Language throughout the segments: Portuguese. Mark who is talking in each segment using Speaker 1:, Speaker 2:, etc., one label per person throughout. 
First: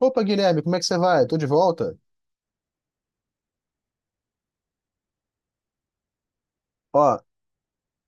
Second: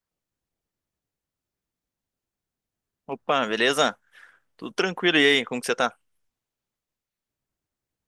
Speaker 1: Opa, Guilherme, como é que você vai? Tô de volta.
Speaker 2: Opa, beleza? Tudo tranquilo e aí? Como que você tá?
Speaker 1: Ó,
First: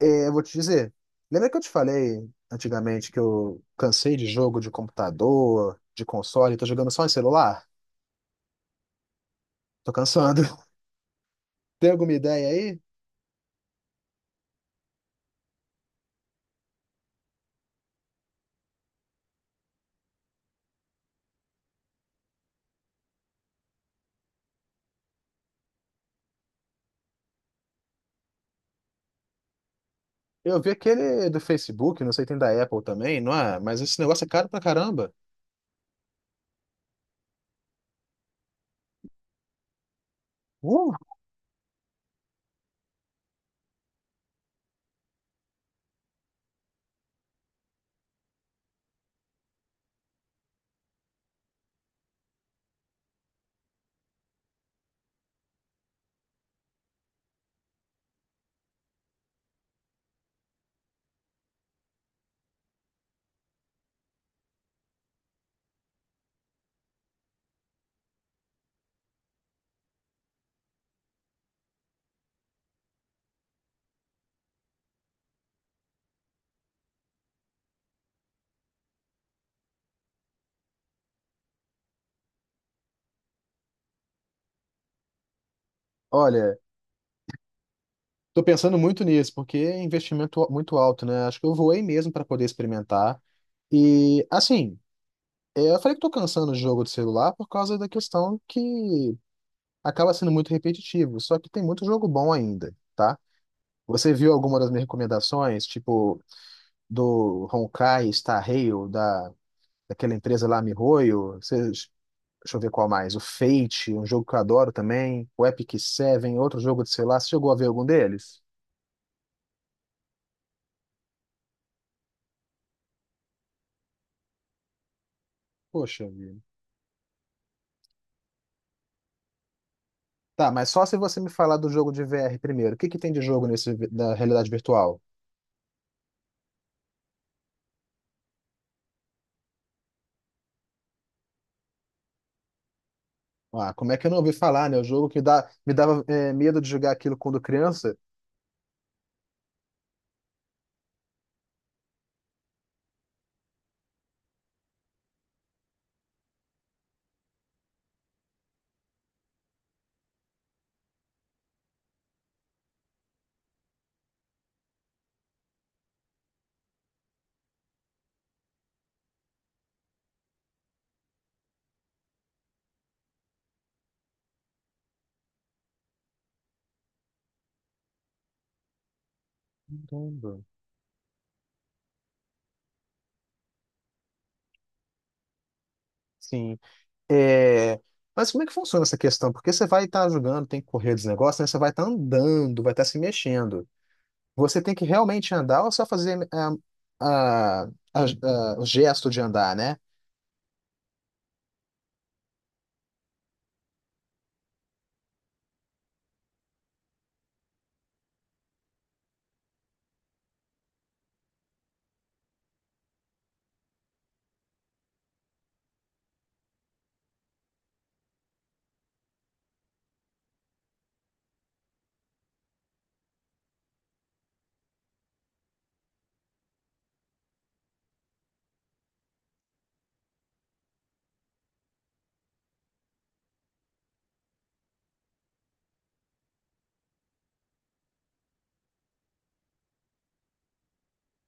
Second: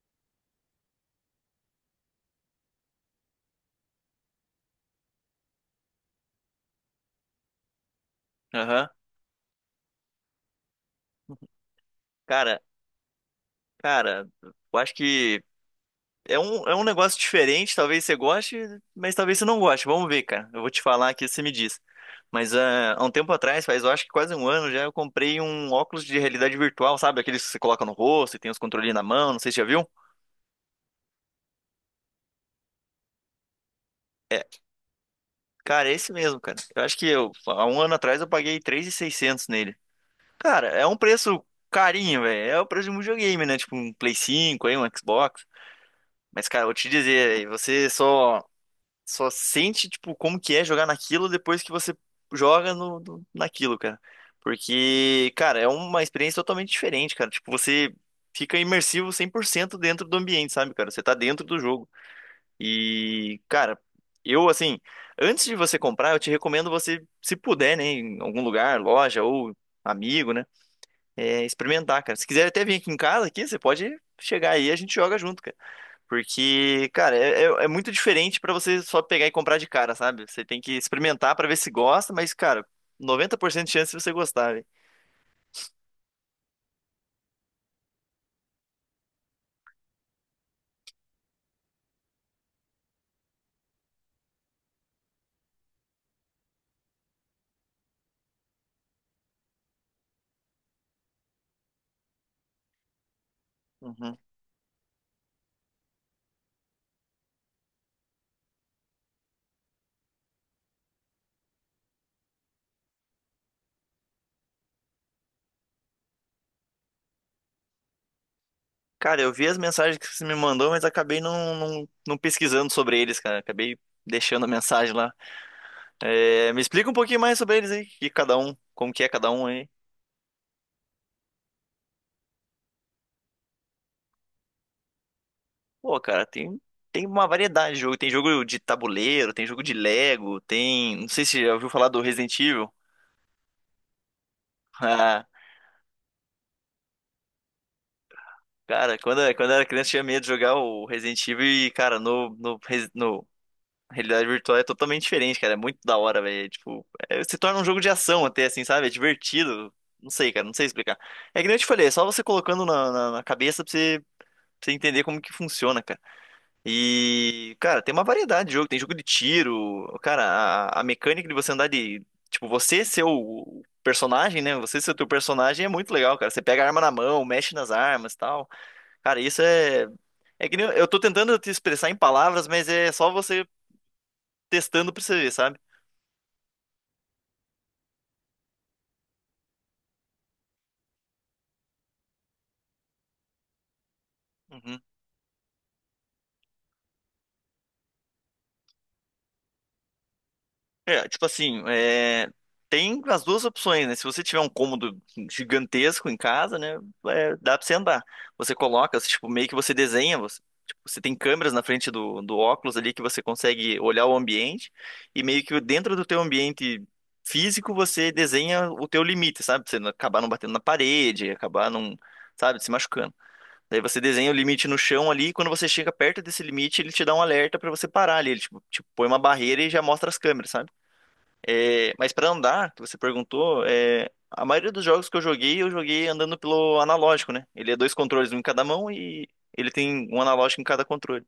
Speaker 1: eu vou te dizer. Lembra que eu te falei antigamente que eu cansei de jogo de computador, de console, tô jogando só em celular?
Speaker 2: Aham.
Speaker 1: Tô cansando. Tem alguma ideia
Speaker 2: Cara,
Speaker 1: aí?
Speaker 2: cara, eu acho que é um negócio diferente, talvez você goste, mas talvez você não goste. Vamos ver, cara. Eu vou te falar aqui, você me diz. Mas há um tempo atrás, faz eu acho que quase um ano já, eu comprei um óculos de realidade virtual, sabe? Aqueles que você coloca no rosto e tem os controlinhos na mão, não sei se já viu.
Speaker 1: Eu vi aquele do Facebook, não sei, tem da Apple também, não é? Mas esse negócio é caro pra caramba.
Speaker 2: Cara, é esse mesmo, cara. Eu acho que há um ano atrás eu paguei 3.600 nele. Cara, é
Speaker 1: Uh,
Speaker 2: um preço carinho, velho. É o preço de um videogame, né? Tipo um Play 5 aí, um Xbox. Mas, cara, eu vou te dizer, você só sente, tipo, como que é jogar naquilo depois que você joga naquilo, cara. Porque, cara, é uma experiência totalmente diferente, cara. Tipo, você fica imersivo 100% dentro do ambiente, sabe, cara? Você tá dentro do jogo. E, cara, eu, assim, antes de você comprar, eu te recomendo você, se puder, né, em algum lugar, loja ou amigo, né, é, experimentar, cara. Se quiser até vir aqui em casa, aqui, você pode chegar aí e a gente joga junto, cara. Porque, cara, é muito diferente pra você só pegar e comprar de cara, sabe? Você tem que experimentar pra ver se gosta, mas, cara, 90% de chance de você gostar, velho.
Speaker 1: olha, tô pensando muito nisso, porque é investimento muito alto, né? Acho que eu voei mesmo para poder experimentar. E, assim, eu falei que tô cansando do jogo de celular por causa da questão que acaba sendo muito repetitivo, só que tem muito jogo bom ainda, tá? Você
Speaker 2: Uhum.
Speaker 1: viu alguma das minhas recomendações, tipo do Honkai Star Rail, daquela empresa lá MiHoYo, Você, deixa eu ver qual mais, o Fate, um jogo que eu adoro também, o Epic Seven, outro jogo de celular, você chegou a ver algum deles?
Speaker 2: Cara, eu vi as mensagens que você me mandou, mas acabei não, não, não pesquisando sobre eles, cara. Acabei deixando a mensagem lá.
Speaker 1: Poxa vida.
Speaker 2: É, me explica um pouquinho mais sobre eles aí, que cada um, como que é cada um aí.
Speaker 1: Tá, mas só se você me falar do jogo de VR primeiro. O que que tem de jogo nesse da realidade virtual?
Speaker 2: Pô, cara, tem uma variedade de jogo. Tem jogo de tabuleiro, tem jogo de Lego, tem. Não sei se você já ouviu falar do Resident Evil.
Speaker 1: Ah, como é que eu não ouvi falar, né? O jogo que dá, me dava medo de jogar aquilo quando criança.
Speaker 2: Cara, quando eu era criança, eu tinha medo de jogar o Resident Evil e, cara, no realidade virtual é totalmente diferente, cara. É muito da hora, velho. É, tipo, se torna um jogo de ação até, assim, sabe? É divertido. Não sei, cara, não sei explicar. É que nem eu te falei, é só você colocando na cabeça pra você entender como que funciona, cara. E, cara, tem uma variedade de jogo. Tem jogo de tiro, cara, a mecânica de você andar de. Tipo, você ser o personagem, né? Você ser o teu personagem é muito legal, cara. Você pega a arma na mão, mexe nas armas e tal. Cara, isso é.
Speaker 1: Caramba.
Speaker 2: É que nem eu tô tentando te expressar em palavras, mas é só você testando pra você ver, sabe?
Speaker 1: Sim. É, mas como é que funciona essa questão? Porque você vai estar jogando, tem que correr dos negócios, né? Você vai estar andando, vai estar se mexendo. Você tem
Speaker 2: Uhum.
Speaker 1: que realmente andar ou só fazer ah, o gesto de andar, né?
Speaker 2: É, tipo assim, é, tem as duas opções, né? Se você tiver um cômodo gigantesco em casa, né? É, dá pra você andar. Você coloca, você, tipo, meio que você desenha, você, tipo, você tem câmeras na frente do óculos ali que você consegue olhar o ambiente e meio que dentro do teu ambiente físico você desenha o teu limite, sabe? Pra você não acabar não batendo na parede, acabar não, sabe, se machucando. Daí você desenha o limite no chão ali, e quando você chega perto desse limite, ele te dá um alerta pra você parar ali. Ele tipo, te põe uma barreira e já mostra as câmeras, sabe? É, mas pra andar, que você perguntou, é, a maioria dos jogos que eu joguei andando pelo analógico, né? Ele é dois controles, um em cada mão e ele tem um analógico em cada controle.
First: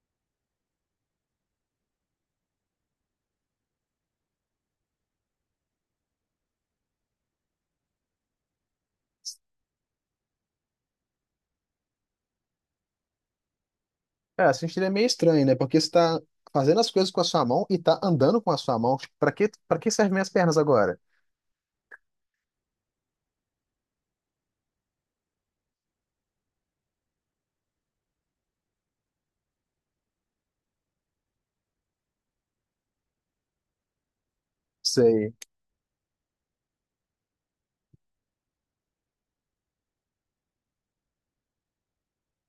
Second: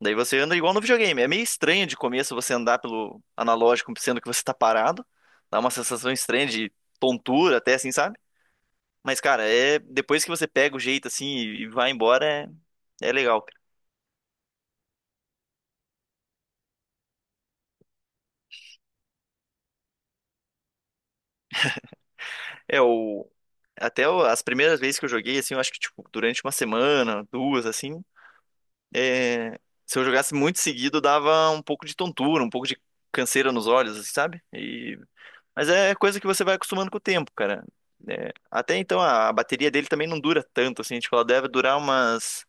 Speaker 2: Daí você anda igual no videogame. É meio estranho de começo você andar pelo analógico, sendo que você tá parado. Dá uma sensação estranha de tontura até, assim, sabe? Mas, cara, é depois que você pega o jeito assim e vai embora, é, é legal, cara.
Speaker 1: Cara, assim seria meio estranho, né? Porque você está fazendo as coisas com a sua mão e está andando com a sua mão. Para que servem minhas pernas agora?
Speaker 2: É o as primeiras vezes que eu joguei assim, eu acho que tipo durante uma semana, duas assim, é, se eu jogasse muito seguido dava um pouco de tontura, um pouco de canseira nos olhos, assim, sabe? E
Speaker 1: Sei,
Speaker 2: mas é coisa que você vai acostumando com o tempo, cara. É, até então a bateria dele também não dura tanto assim, tipo ela deve durar umas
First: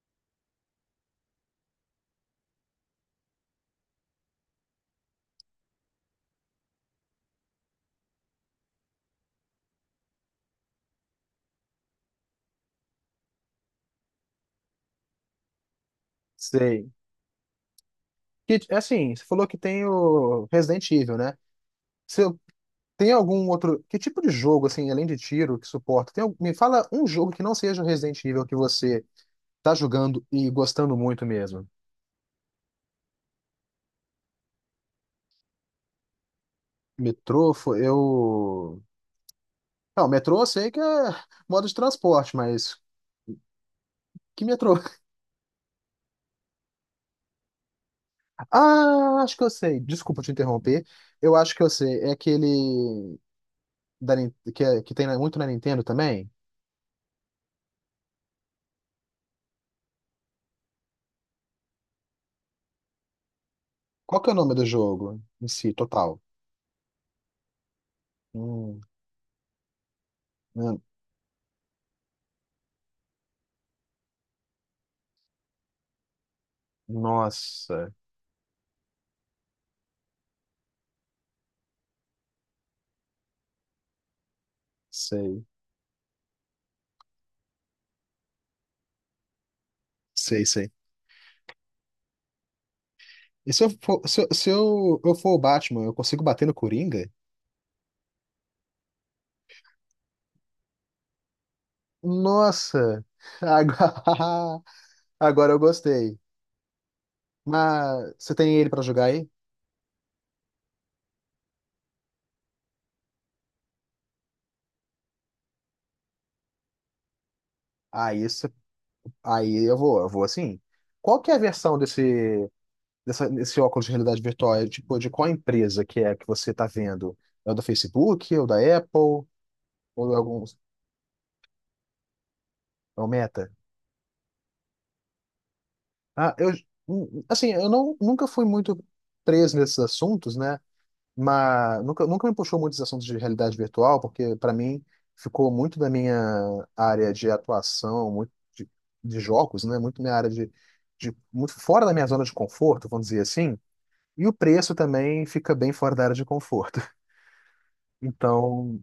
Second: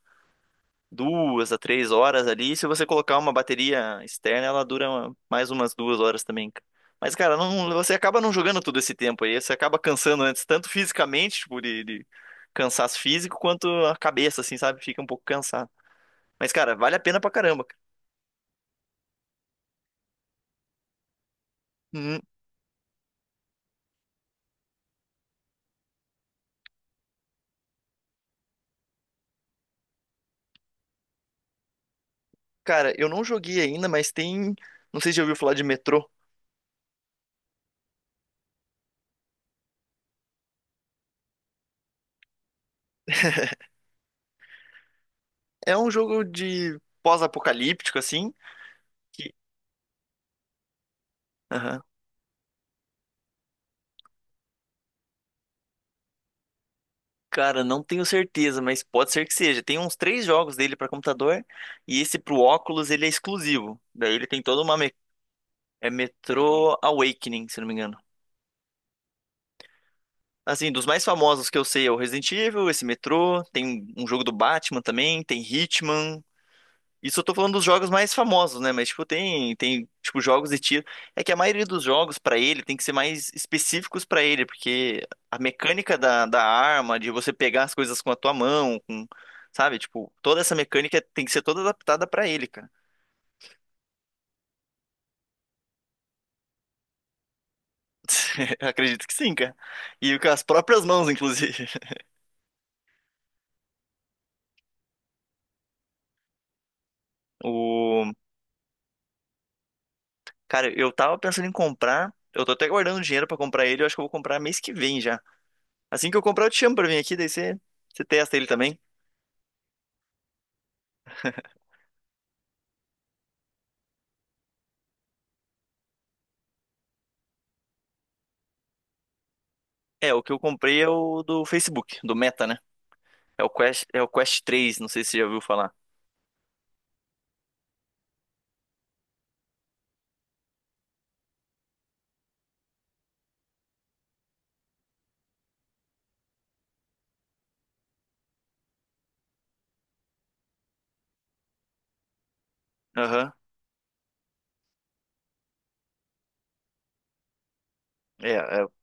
Speaker 2: 2 a 3 horas ali. Se você colocar uma bateria externa, ela dura mais umas 2 horas também. Mas, cara, não- você acaba não jogando todo esse tempo aí. Você acaba cansando antes, tanto fisicamente, tipo, de cansaço físico, quanto a cabeça, assim, sabe? Fica um pouco cansado. Mas, cara,
Speaker 1: sei.
Speaker 2: vale a pena pra caramba, cara.
Speaker 1: Que, assim, você falou que tem o Resident Evil, né?
Speaker 2: Hum.
Speaker 1: Se Tem algum outro. Que tipo de jogo, assim, além de tiro, que suporta? Me fala um jogo que não seja o Resident Evil que você tá jogando e gostando muito mesmo.
Speaker 2: Cara, eu não joguei ainda, mas tem. Não sei se já ouviu falar de Metrô.
Speaker 1: Metrô, fo- eu. Não, metrô eu sei que é modo de transporte, mas. Que metrô?
Speaker 2: É um jogo de pós-apocalíptico, assim.
Speaker 1: Ah,
Speaker 2: que-
Speaker 1: acho que eu sei. Desculpa te interromper. Eu acho que eu sei. É aquele. Que, que muito na Nintendo também?
Speaker 2: Cara, não tenho certeza, mas pode ser que seja. Tem uns três jogos dele pra computador e esse pro óculos ele é exclusivo. Daí
Speaker 1: Qual
Speaker 2: ele
Speaker 1: que é o
Speaker 2: tem
Speaker 1: nome
Speaker 2: toda
Speaker 1: do
Speaker 2: uma me...
Speaker 1: jogo em si,
Speaker 2: É
Speaker 1: total?
Speaker 2: Metro Awakening, se não me engano.
Speaker 1: Hum,
Speaker 2: Assim,
Speaker 1: hum,
Speaker 2: dos mais famosos que eu sei é o Resident Evil, esse Metro, tem um jogo do Batman também, tem Hitman. Isso eu tô falando dos jogos
Speaker 1: nossa,
Speaker 2: mais famosos, né? Mas, tipo, tem, tipo, jogos de tiro. É que a maioria dos jogos, pra ele, tem que ser mais específicos pra ele, porque a
Speaker 1: sei.
Speaker 2: mecânica da arma, de você pegar as coisas com a tua mão, com, sabe? Tipo, toda
Speaker 1: Sei,
Speaker 2: essa
Speaker 1: sei.
Speaker 2: mecânica tem que ser toda adaptada pra ele, cara.
Speaker 1: E se eu for, se, eu, se eu- eu for o Batman, eu consigo bater no Coringa?
Speaker 2: Acredito que sim, cara. E com as próprias mãos, inclusive.
Speaker 1: Nossa! Agora, agora eu gostei.
Speaker 2: O...
Speaker 1: Mas você tem ele pra jogar aí?
Speaker 2: Cara, eu tava pensando em comprar. Eu tô até guardando dinheiro pra comprar ele. Eu acho que eu vou comprar mês que vem já. Assim que eu comprar, eu te chamo pra vir aqui, daí você, você
Speaker 1: Aí,
Speaker 2: testa ele
Speaker 1: isso,
Speaker 2: também.
Speaker 1: aí eu vou assim. Qual que é a versão desse, desse óculos de realidade virtual? É, tipo, de qual empresa que é que você tá vendo? É o da Facebook, ou da Apple, ou
Speaker 2: É,
Speaker 1: de
Speaker 2: o que eu
Speaker 1: alguns,
Speaker 2: comprei é o do Facebook, do Meta, né?
Speaker 1: é o
Speaker 2: É o
Speaker 1: Meta?
Speaker 2: Quest, é o Quest 3, não sei se você já ouviu falar.
Speaker 1: Ah, eu, assim, eu não, nunca fui muito preso nesses assuntos, né? Mas nunca me puxou muito esse assunto de realidade virtual, porque para mim ficou muito da minha área de atuação, muito de jogos, né? Muito minha área de muito fora da minha zona de conforto, vamos dizer
Speaker 2: Aham.
Speaker 1: assim. E o preço também fica bem fora da área de conforto.
Speaker 2: É,
Speaker 1: Então,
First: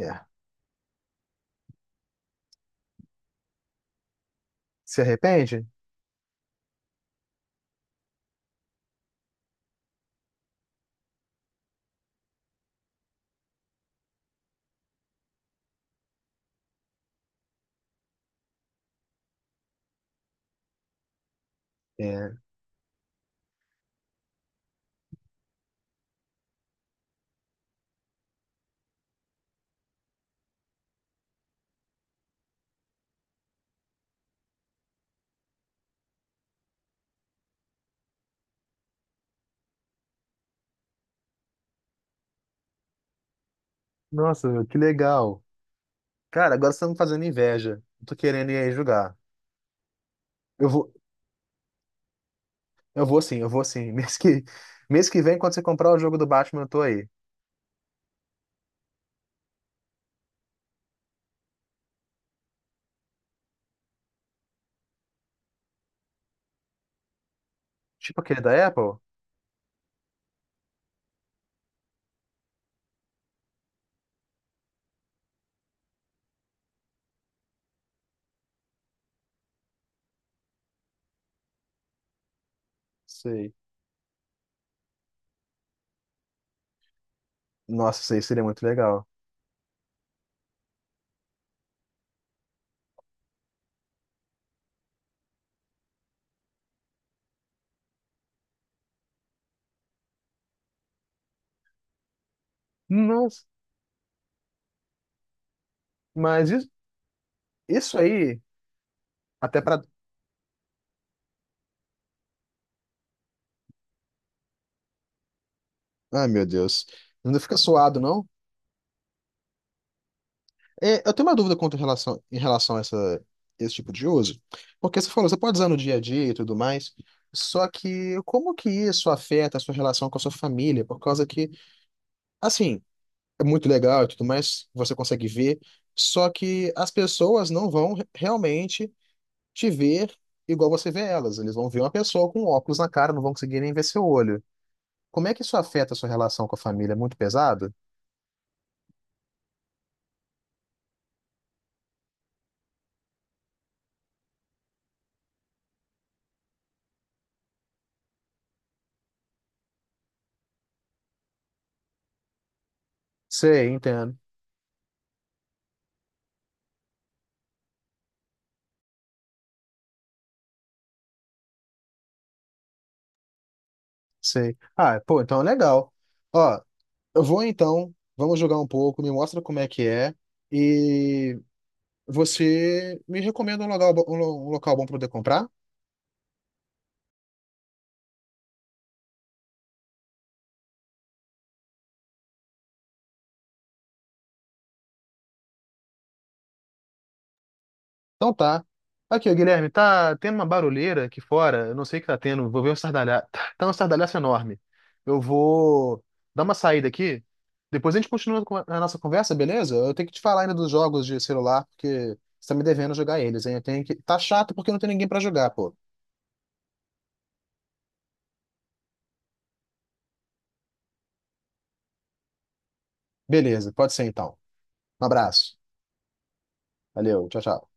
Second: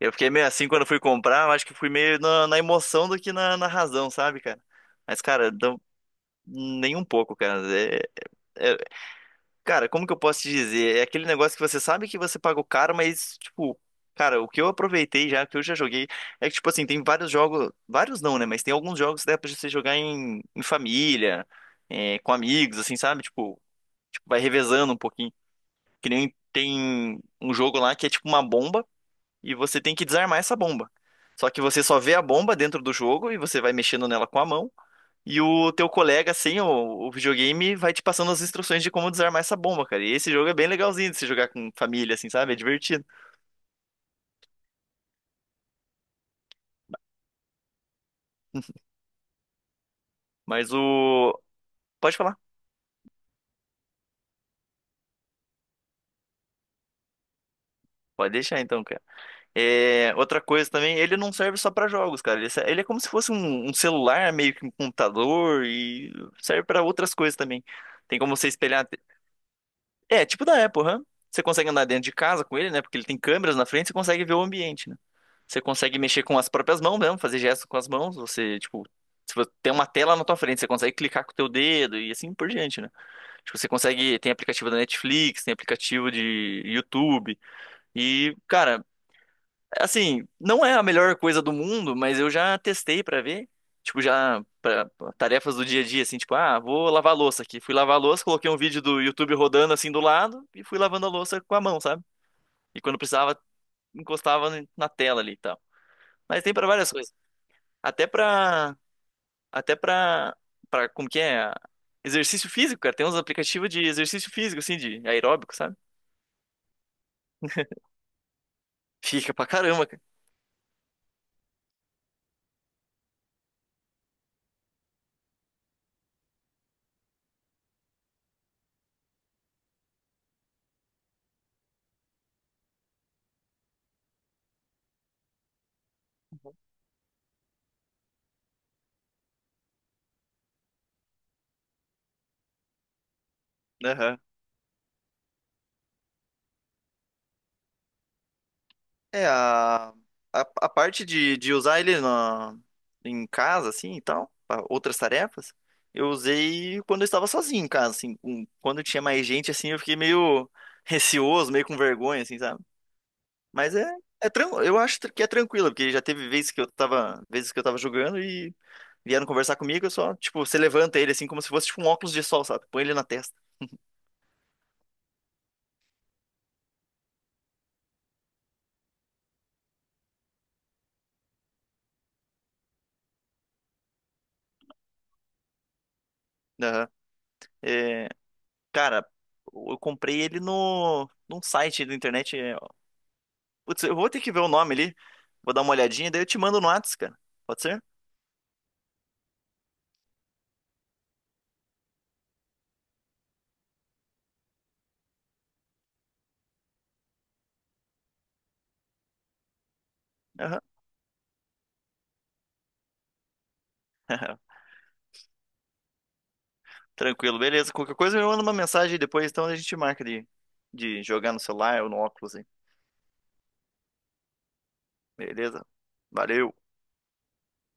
Speaker 2: eu fiquei meio assim quando eu fui comprar, mas acho que fui meio na emoção do que na razão, sabe, cara?
Speaker 1: Se
Speaker 2: Mas, cara,
Speaker 1: arrepende?
Speaker 2: não, nem um pouco, cara. É, é- cara, como que eu posso te dizer? É aquele negócio que você sabe que você pagou caro, mas, tipo, cara, o que eu aproveitei já, o que eu já joguei, é que, tipo assim, tem vários jogos, vários não, né? Mas tem alguns jogos que dá pra você jogar em família, é, com
Speaker 1: É.
Speaker 2: amigos, assim, sabe? Tipo, vai revezando um pouquinho. Que nem tem um jogo lá que é tipo uma bomba e você tem que desarmar essa bomba. Só que você só vê a bomba dentro do jogo e você vai mexendo nela com a mão. E o teu colega, sem o videogame, vai te passando as instruções de como desarmar essa bomba, cara. E esse jogo é bem legalzinho de se jogar com família, assim, sabe? É divertido.
Speaker 1: Nossa, que legal. Cara, agora você tá me fazendo inveja. Eu Tô querendo ir aí jogar. Eu
Speaker 2: Mas
Speaker 1: vou,
Speaker 2: o. Pode falar.
Speaker 1: eu vou sim. Mês que vem, quando você comprar o jogo do Batman, eu tô aí.
Speaker 2: Pode deixar então, cara. É, outra coisa também, ele não serve só pra jogos, cara. Ele é como se fosse um celular, meio que um computador, e serve pra outras coisas também. Tem
Speaker 1: Tipo
Speaker 2: como
Speaker 1: aquele
Speaker 2: você
Speaker 1: da
Speaker 2: espelhar.
Speaker 1: Apple?
Speaker 2: É, tipo da Apple, hã? Você consegue andar dentro de casa com ele, né? Porque ele tem câmeras na frente, você consegue ver o ambiente, né? Você consegue mexer com as próprias mãos mesmo, fazer gestos com as mãos. Você, tipo, se você tem uma tela na tua frente, você consegue clicar com o teu dedo e assim por diante, né?
Speaker 1: Sei.
Speaker 2: Tipo, você consegue. Tem aplicativo da Netflix, tem aplicativo de YouTube.
Speaker 1: Nossa, isso aí
Speaker 2: E,
Speaker 1: seria muito
Speaker 2: cara.
Speaker 1: legal.
Speaker 2: Assim, não é a melhor coisa do mundo, mas eu já testei pra ver. Tipo, já para tarefas do dia a dia, assim, tipo, ah, vou lavar a louça aqui. Fui lavar a louça, coloquei um vídeo do YouTube rodando assim do lado e fui lavando a louça com a mão, sabe? E quando precisava,
Speaker 1: Nossa,
Speaker 2: encostava na tela ali e tal. Mas
Speaker 1: mas
Speaker 2: tem pra
Speaker 1: isso,
Speaker 2: várias coisas.
Speaker 1: isso
Speaker 2: Até
Speaker 1: aí,
Speaker 2: pra
Speaker 1: até
Speaker 2: até
Speaker 1: pra.
Speaker 2: pra para como que é? Exercício físico, cara. Tem uns aplicativos de exercício físico assim de aeróbico, sabe?
Speaker 1: Ai, meu Deus. Não fica suado, não?
Speaker 2: Fica pra caramba,
Speaker 1: É, eu tenho uma dúvida quanto em relação a essa, esse tipo de uso. Porque você falou, você pode usar no dia a dia e tudo mais. Só que como que isso afeta a sua relação com a sua família? Por causa que, assim, é muito legal e tudo mais, você consegue ver. Só que as pessoas não vão re- realmente te ver igual você vê elas. Eles vão ver uma pessoa com óculos na cara, não vão conseguir nem ver seu
Speaker 2: cara.
Speaker 1: olho. Como é que isso afeta a sua relação com a família? É muito pesado?
Speaker 2: É, a parte de usar ele na, em casa, assim, e tal, pra outras tarefas, eu usei quando eu estava sozinho em casa, assim. Quando tinha mais gente, assim, eu fiquei meio receoso, meio com vergonha, assim, sabe?
Speaker 1: Sei,
Speaker 2: Mas
Speaker 1: entendo.
Speaker 2: eu acho que é tranquilo, porque já teve vezes que eu tava, jogando e vieram conversar comigo, eu só, tipo, você levanta ele, assim, como se fosse, tipo, um óculos de sol, sabe? Põe ele na testa.
Speaker 1: Sei. Ah, pô, então é legal. Ó, eu vou então, vamos jogar um pouco, me mostra como é que é e você me recomenda um local, um local bom para poder comprar?
Speaker 2: Aham. É, cara, eu comprei ele no, num site da internet, é Putz, eu vou ter que ver o nome ali. Vou dar uma olhadinha, daí eu te mando no Whats, cara. Pode ser?
Speaker 1: Então tá. Aqui, ó, Guilherme, tá tendo uma barulheira aqui fora. Eu não sei o que tá tendo. Vou ver um estardalhaço. Tá um estardalhaço enorme. Eu vou dar uma saída aqui. Depois a gente continua com a nossa conversa, beleza? Eu tenho que te falar ainda
Speaker 2: Aham.
Speaker 1: dos jogos de celular, porque você tá me devendo jogar eles, hein? Eu tenho que... Tá chato porque não tem ninguém pra jogar, pô.
Speaker 2: Tranquilo, beleza. Qualquer coisa eu mando uma mensagem aí depois, então a gente marca de jogar no celular ou no óculos aí.
Speaker 1: Beleza, pode ser então. Um abraço.
Speaker 2: Beleza? Valeu.
Speaker 1: Valeu, tchau, tchau.